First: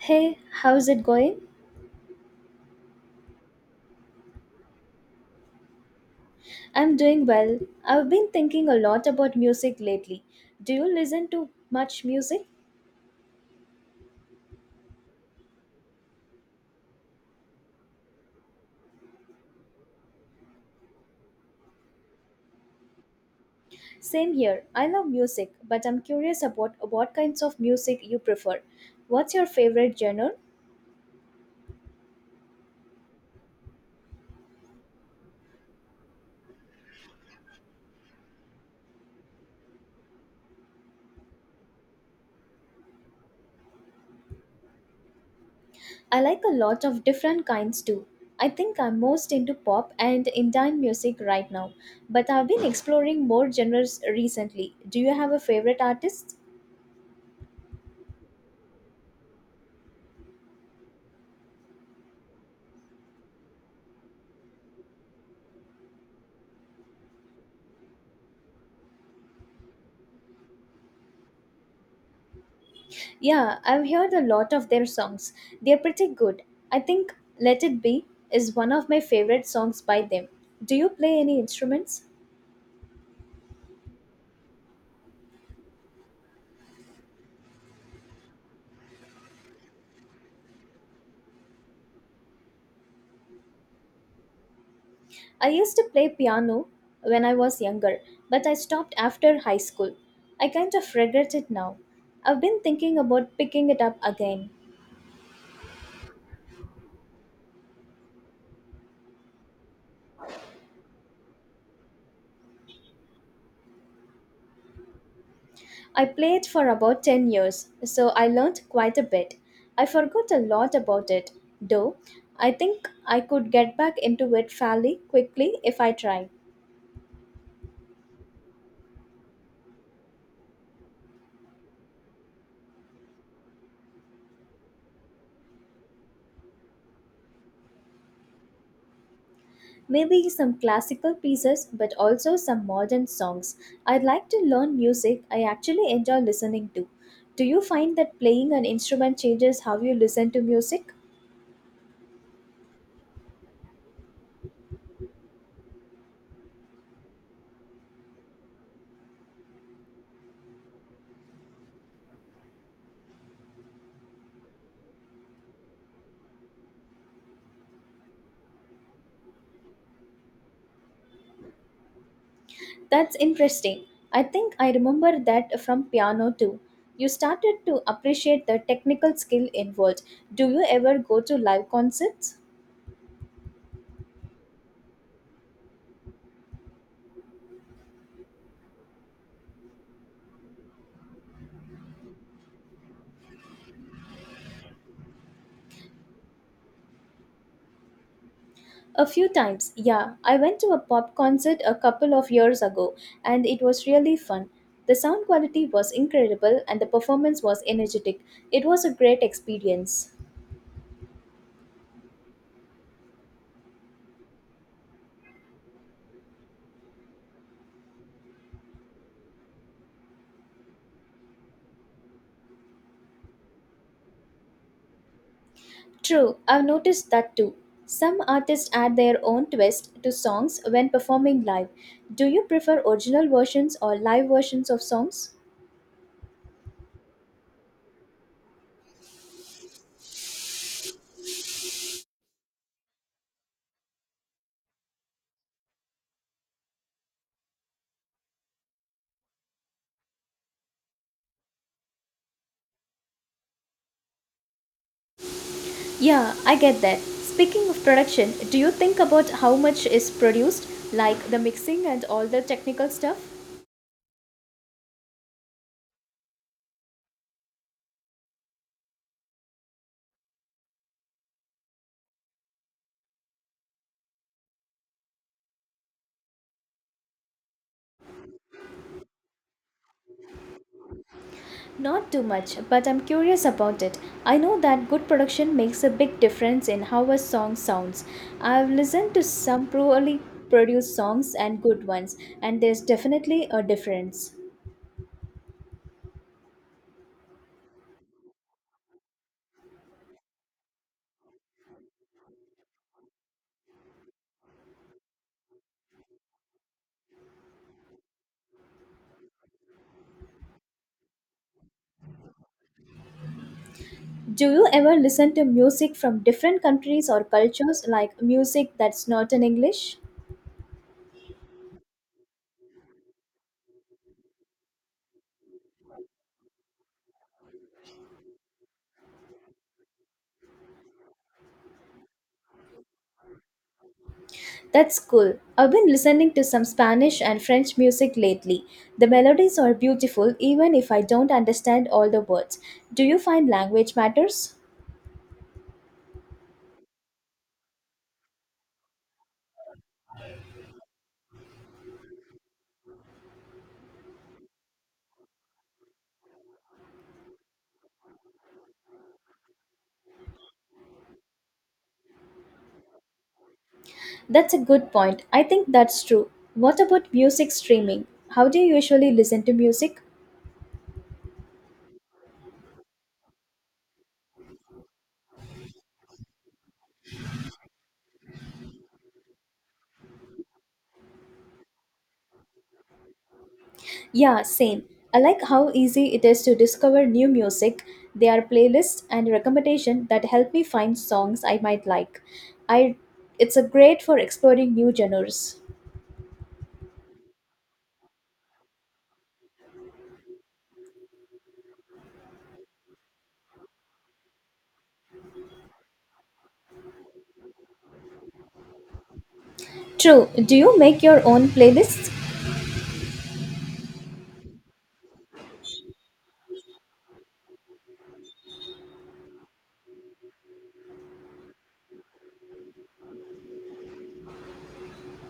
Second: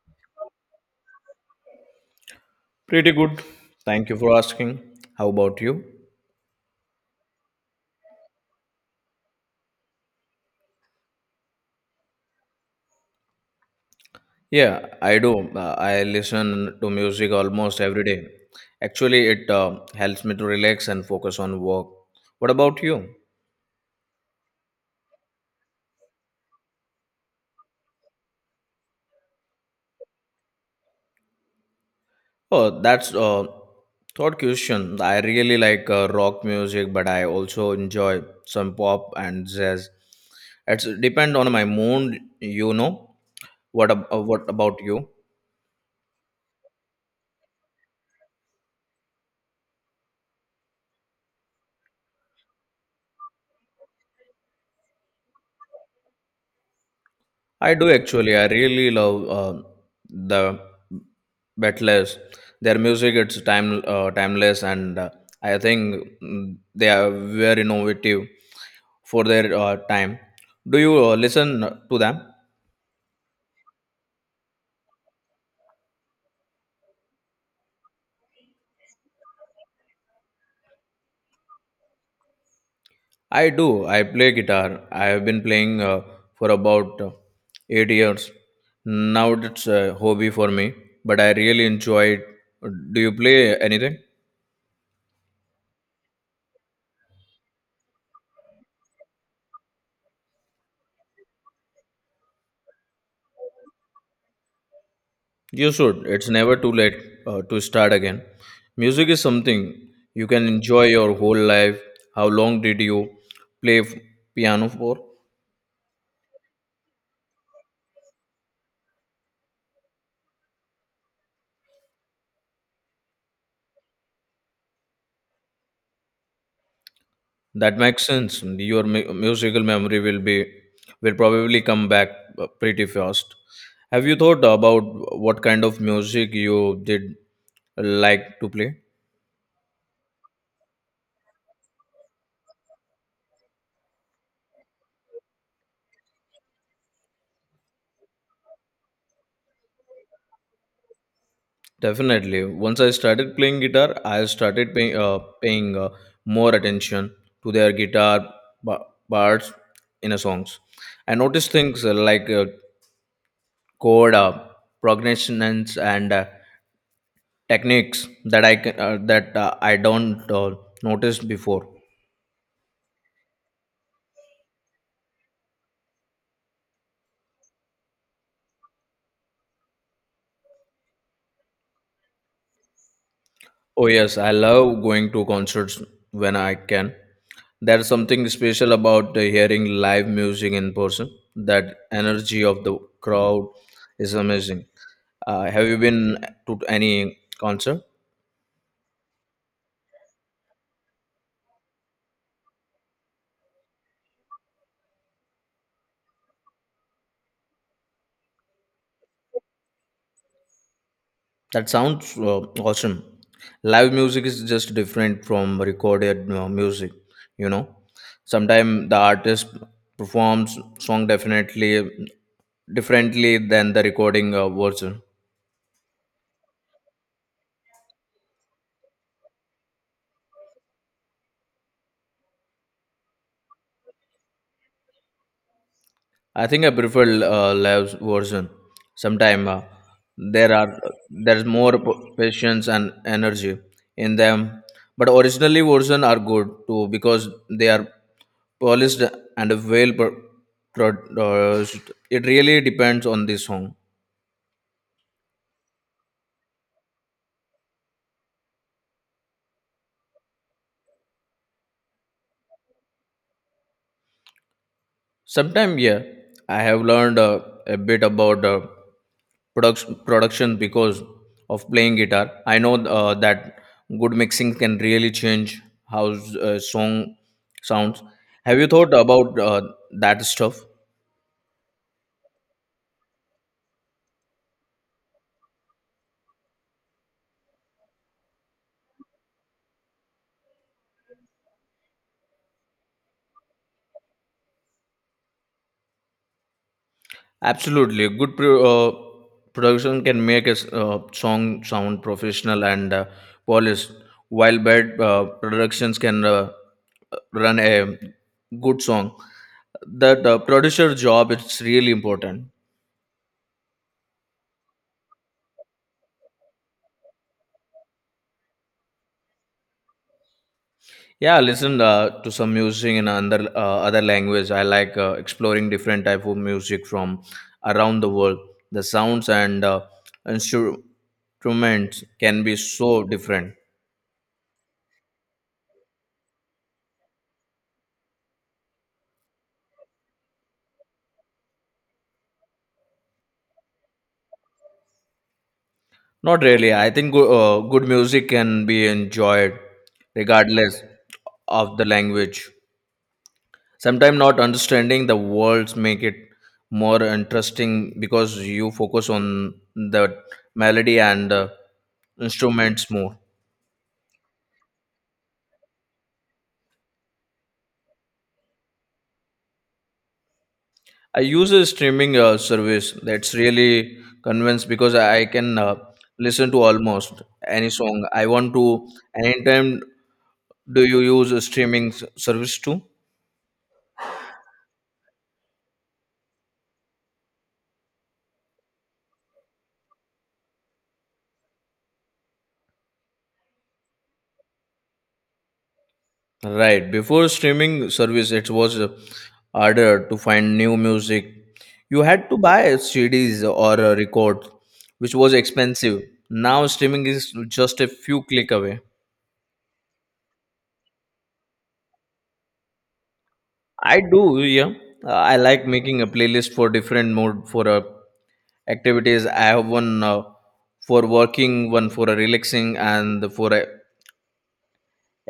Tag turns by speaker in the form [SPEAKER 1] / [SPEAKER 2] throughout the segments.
[SPEAKER 1] Hey, how's it going?
[SPEAKER 2] Pretty good. Thank you for asking. How about you?
[SPEAKER 1] I'm doing well. I've been thinking a lot about music lately. Do you listen to much music?
[SPEAKER 2] Yeah, I do. I listen to music almost every day. Actually, it helps me to relax and focus on work. What about you?
[SPEAKER 1] Same here. I love music, but I'm curious about what kinds of music you prefer. What's your favorite genre?
[SPEAKER 2] Oh, that's a thought question. I really like rock music, but I also enjoy some pop and jazz. It's depend on my mood. What about you?
[SPEAKER 1] I like a lot of different kinds too. I think I'm most into pop and Indian music right now, but I've been exploring more genres recently. Do you have a favorite artist?
[SPEAKER 2] I do actually. I really love the Beatles. Their music it's timeless, and I think they are very innovative for their time. Do you listen to them?
[SPEAKER 1] Yeah, I've heard a lot of their songs. They're pretty good. I think Let It Be is one of my favorite songs by them. Do you play any instruments?
[SPEAKER 2] I do. I play guitar. I have been playing for about 8 years. Now it's a hobby for me, but I really enjoy it. Do you play anything?
[SPEAKER 1] I used to play piano when I was younger, but I stopped after high school. I kind of regret it now. I've been thinking about picking it up again.
[SPEAKER 2] You should. It's never too late to start again. Music is something you can enjoy your whole life. How long did you play piano for?
[SPEAKER 1] I played for about 10 years, so I learned quite a bit. I forgot a lot about it, though. I think I could get back into it fairly quickly if I tried.
[SPEAKER 2] That makes sense. Your musical memory will be will probably come back pretty fast. Have you thought about what kind of music you did like to play?
[SPEAKER 1] Maybe some classical pieces, but also some modern songs. I like to learn music I actually enjoy listening to. Do you find that playing an instrument changes how you listen to music?
[SPEAKER 2] Definitely. Once I started playing guitar, I started paying more attention to their guitar ba- parts in a songs. I noticed things like chord, progressions, and techniques that I don't notice before.
[SPEAKER 1] That's interesting. I think I remember that from piano too. You started to appreciate the technical skill involved. Do you ever go to live concerts?
[SPEAKER 2] Oh yes, I love going to concerts when I can. There's something special about hearing live music in person. That energy of the crowd is amazing. Have you been to any concert?
[SPEAKER 1] A few times, yeah. I went to a pop concert a couple of years ago and it was really fun. The sound quality was incredible and the performance was energetic. It was a great experience.
[SPEAKER 2] That sounds awesome. Live music is just different from recorded music, you know. Sometimes the artist performs song definitely differently than the recording version.
[SPEAKER 1] True, I've noticed that too. Some artists add their own twist to songs when performing live. Do you prefer original versions or live versions of songs?
[SPEAKER 2] I think I prefer Lav's version. Sometimes there are there's more patience and energy in them, but originally version are good too because they are polished and well produced. It really depends on the song.
[SPEAKER 1] Yeah, I get that. Speaking of production, do you think about how much is produced, like the mixing and all the technical stuff?
[SPEAKER 2] Sometimes yeah, I have learned a bit about. Production because of playing guitar. I know that good mixing can really change how a song sounds. Have you thought about that stuff?
[SPEAKER 1] Not too much, but I'm curious about it. I know that good production makes a big difference in how a song sounds. I've listened to some poorly produced songs and good ones, and there's definitely a difference.
[SPEAKER 2] Absolutely, good production can make a song sound professional and polished, while bad productions can run a good song. That producer job is really important.
[SPEAKER 1] Do you ever listen to music from different countries or cultures, like music that's not in English?
[SPEAKER 2] Yeah, I listen to some music in another other language. I like exploring different type of music from around the world. The sounds and instruments can be so different.
[SPEAKER 1] That's cool. I've been listening to some Spanish and French music lately. The melodies are beautiful even if I don't understand all the words. Do you find language matters?
[SPEAKER 2] Not really. I think good music can be enjoyed regardless of the language. Sometimes not understanding the words make it more interesting because you focus on the melody and instruments more.
[SPEAKER 1] That's a good point. I think that's true. What about music streaming? How do you usually listen to music?
[SPEAKER 2] I use a streaming service that's really convinced because I can listen to almost any song I want to. Anytime, do you use a streaming service too?
[SPEAKER 1] Yeah, same. I like how easy it is to discover new music. There are playlists and recommendations that help me find songs I might like. I it's a great for exploring new genres.
[SPEAKER 2] Right. Before streaming service, it was harder to find new music. You had to buy CDs or record, which was expensive. Now streaming is just a few click away.
[SPEAKER 1] True. Do you make your own playlists?
[SPEAKER 2] I do, yeah. I like making a playlist for different mood for a activities. I have one for working, one for a relaxing, and for a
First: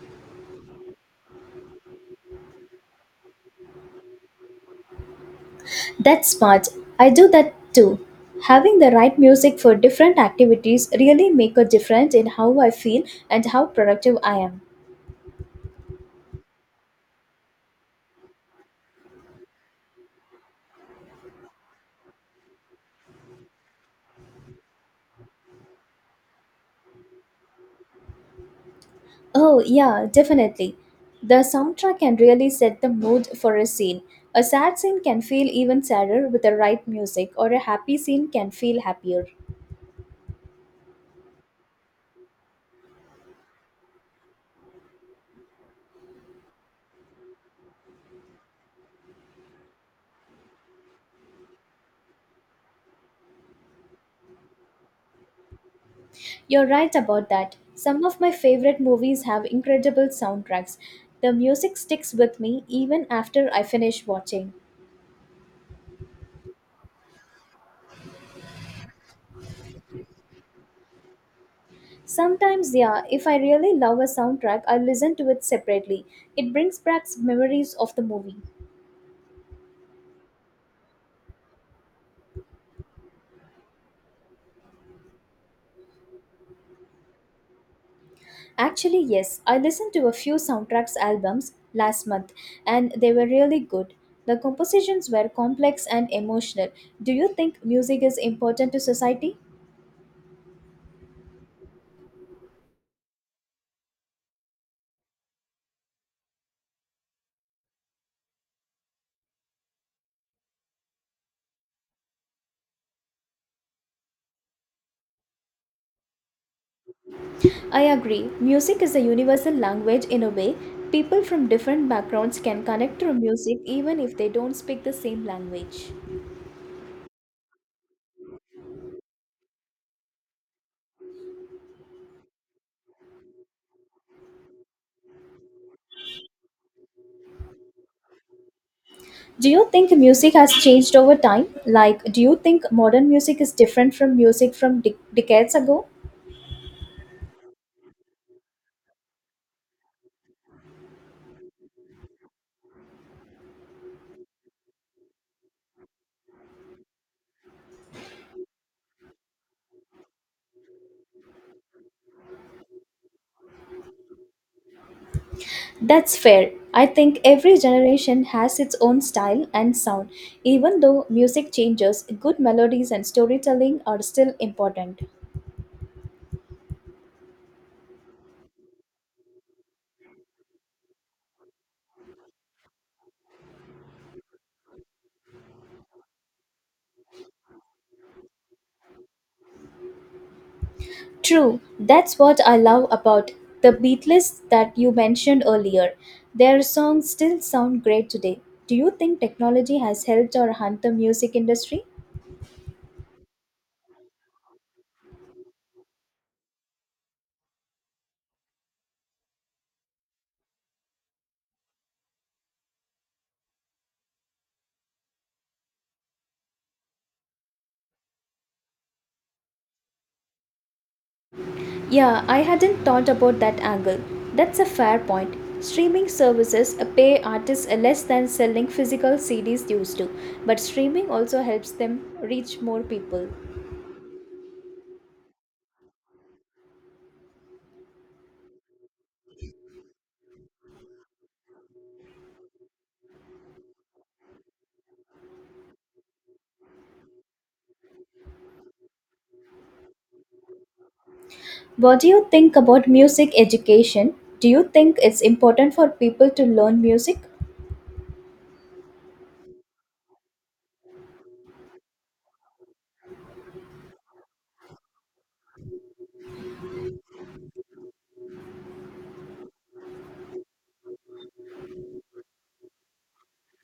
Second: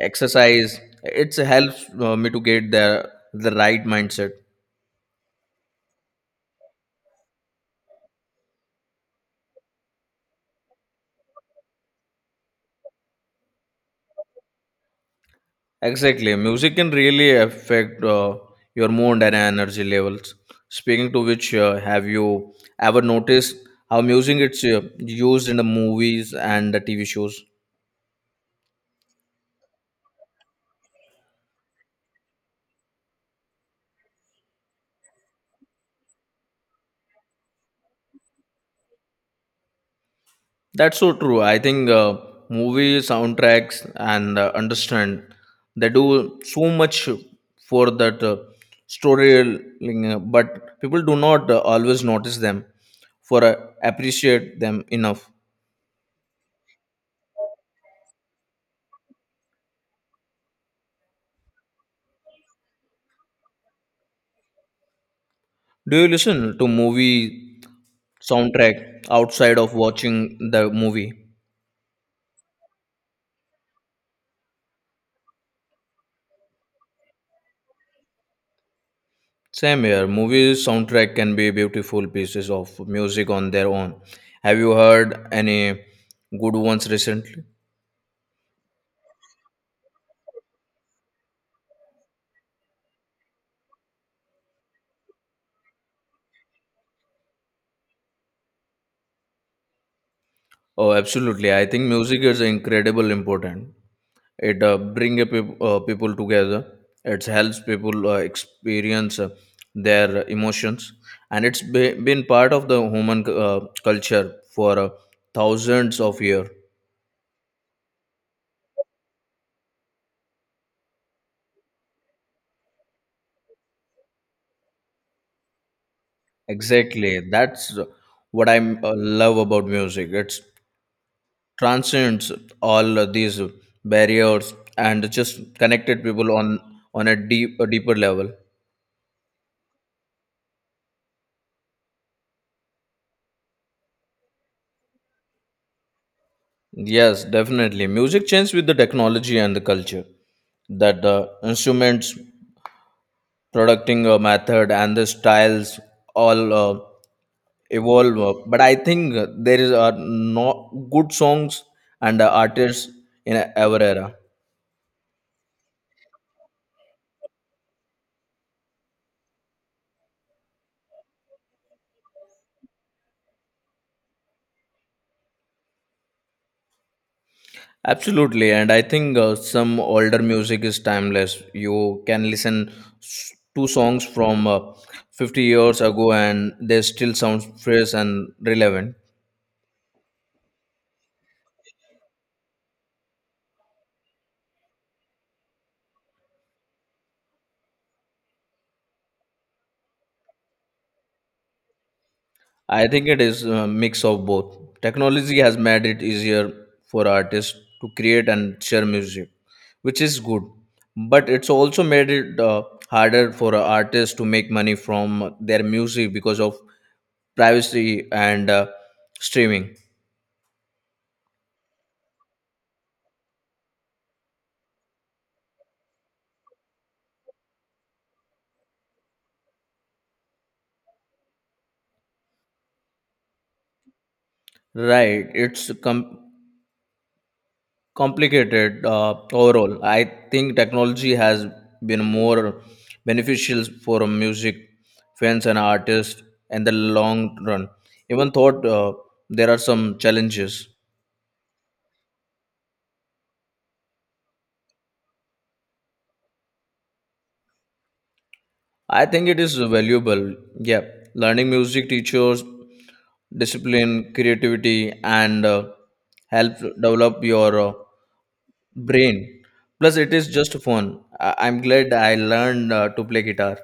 [SPEAKER 2] exercise. It helps me to get the right mindset.
[SPEAKER 1] That's smart. I do that too. Having the right music for different activities really make a difference in how I feel and how productive I am.
[SPEAKER 2] Exactly, music can really affect your mood and energy levels. Speaking to which, have you ever noticed how music it's used in the movies and the TV shows?
[SPEAKER 1] Oh, yeah, definitely. The soundtrack can really set the mood for a scene. A sad scene can feel even sadder with the right music, or a happy scene can feel happier.
[SPEAKER 2] That's so true. I think movie soundtracks and understand they do so much for that storytelling, but people do not always notice them for appreciate them enough.
[SPEAKER 1] You're right about that. Some of my favorite movies have incredible soundtracks. The music sticks with me even after I finish watching.
[SPEAKER 2] Do you listen to movie soundtrack outside of watching the movie?
[SPEAKER 1] Sometimes, yeah, if I really love a soundtrack, I listen to it separately. It brings back memories of the movie.
[SPEAKER 2] Same here. Movie soundtrack can be beautiful pieces of music on their own. Have you heard any good ones recently?
[SPEAKER 1] Actually, yes. I listened to a few soundtracks albums last month and they were really good. The compositions were complex and emotional. Do you think music is important to society?
[SPEAKER 2] Oh, absolutely. I think music is incredible important. It bring people together. It helps people experience their emotions, and it's been part of the human culture for thousands of years.
[SPEAKER 1] I agree. Music is a universal language in a way. People from different backgrounds can connect through music even if they don't speak the same language.
[SPEAKER 2] Exactly. That's what I love about music. It transcends all these barriers and just connected people on on a deeper level.
[SPEAKER 1] Do you think music has changed over time? Like, do you think modern music is different from music from decades ago?
[SPEAKER 2] Yes, definitely. Music changed with the technology and the culture. That the instruments, producting a method, and the styles all evolve. But I think there is are no good songs and artists in our era.
[SPEAKER 1] That's fair. I think every generation has its own style and sound. Even though music changes, good melodies and storytelling are still important.
[SPEAKER 2] Absolutely, and I think some older music is timeless. You can listen to songs from 50 years ago, and they still sound fresh and relevant.
[SPEAKER 1] True, that's what I love about the Beatles that you mentioned earlier. Their songs still sound great today. Do you think technology has helped or harmed the music industry?
[SPEAKER 2] I think it is a mix of both. Technology has made it easier for artists to create and share music, which is good. But it's also made it harder for artists to make money from their music because of privacy and streaming.
[SPEAKER 1] Yeah, I hadn't thought about that angle. That's a fair point. Streaming services pay artists less than selling physical CDs used to, but streaming also helps them reach more people.
[SPEAKER 2] Right, it's complicated. Overall, I think technology has been more beneficial for music fans and artists in the long run, even thought there are some challenges.
[SPEAKER 1] What do you think about music education? Do you think it's important for people to learn music?
[SPEAKER 2] I think it is valuable, yeah. Learning music teachers discipline, creativity, and help develop your brain. Plus it is just fun. I'm glad I learned to play guitar.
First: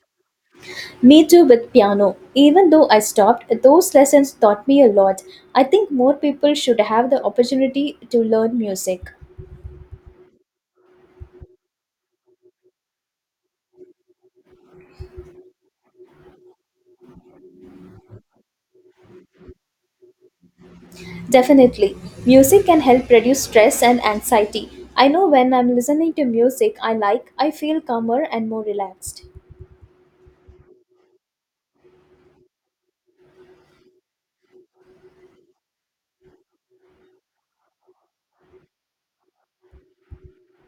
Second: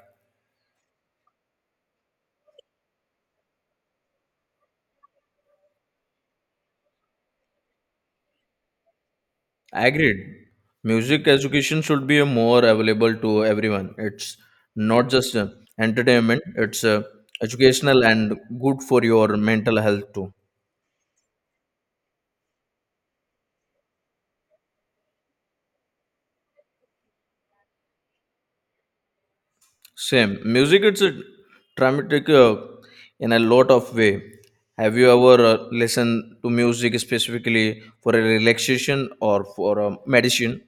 [SPEAKER 1] Me too with piano. Even though I stopped, those lessons taught me a lot. I think more people should have the opportunity to learn music.
[SPEAKER 2] Agreed. Music education should be more available to everyone. It's not just entertainment, it's educational and good for your mental health too.
[SPEAKER 1] Definitely. Music can help reduce stress and anxiety. I know when I'm listening to music I like, I feel calmer and more relaxed.
[SPEAKER 2] Same. Music it's a dramatic in a lot of way. Have you ever listened to music specifically for a relaxation or for a medicine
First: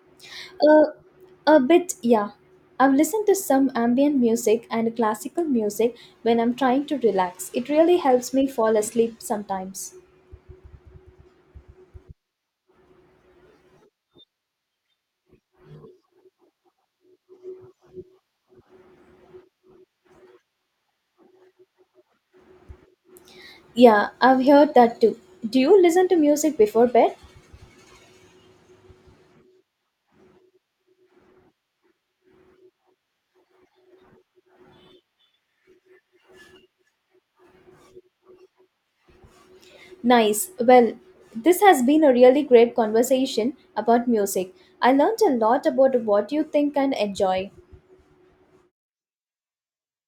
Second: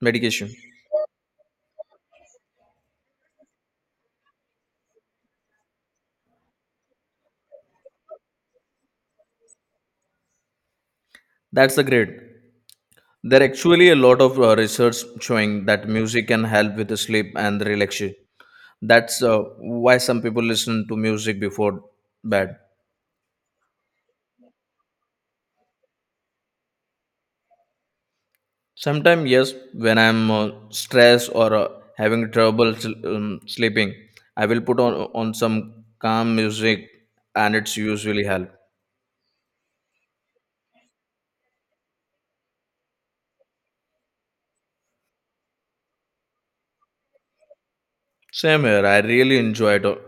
[SPEAKER 2] medication?
[SPEAKER 1] Uh, a bit, yeah. I've listened to some ambient music and classical music when I'm trying to relax. It really helps me fall asleep sometimes.
[SPEAKER 2] That's the great. There are actually a lot of research showing that music can help with the sleep and the relaxation. That's why some people listen to music before bed.
[SPEAKER 1] Yeah, I've heard that too. Do you listen to music before bed?
[SPEAKER 2] Sometimes, yes, when I'm stressed or having trouble sleeping, I will put on some calm music, and it's usually help.
[SPEAKER 1] Nice. Well, this has been a really great conversation about music. I learned a lot about what you think and enjoy.
[SPEAKER 2] Same here. I really enjoy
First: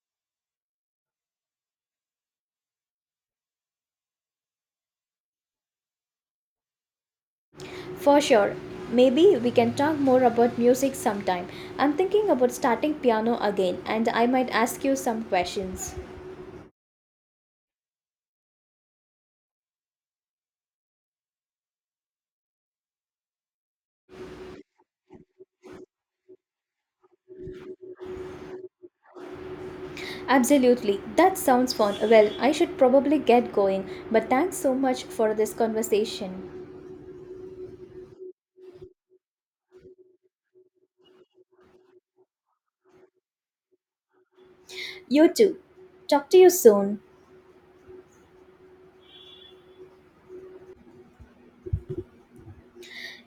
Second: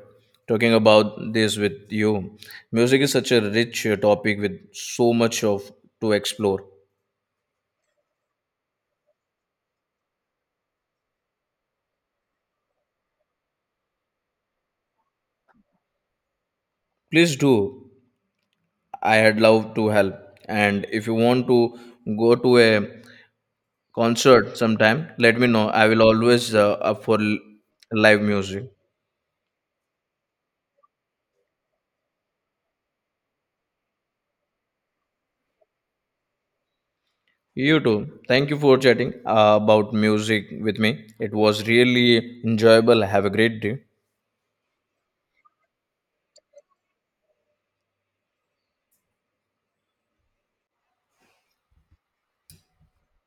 [SPEAKER 2] talking about this with you. Music is such a rich topic with so much of to explore.
[SPEAKER 1] For sure. Maybe we can talk more about music sometime. I'm thinking about starting piano again and I might ask you some questions.
[SPEAKER 2] Please do. I had loved to help. And if you want to go to a concert sometime, let me know. I will always up for live music.
[SPEAKER 1] Absolutely. That sounds fun. Well, I should probably get going, but thanks so much for this conversation.
[SPEAKER 2] You too. Thank you for chatting about music with me. It was really enjoyable. Have a great day.
[SPEAKER 1] You too. Talk to you soon.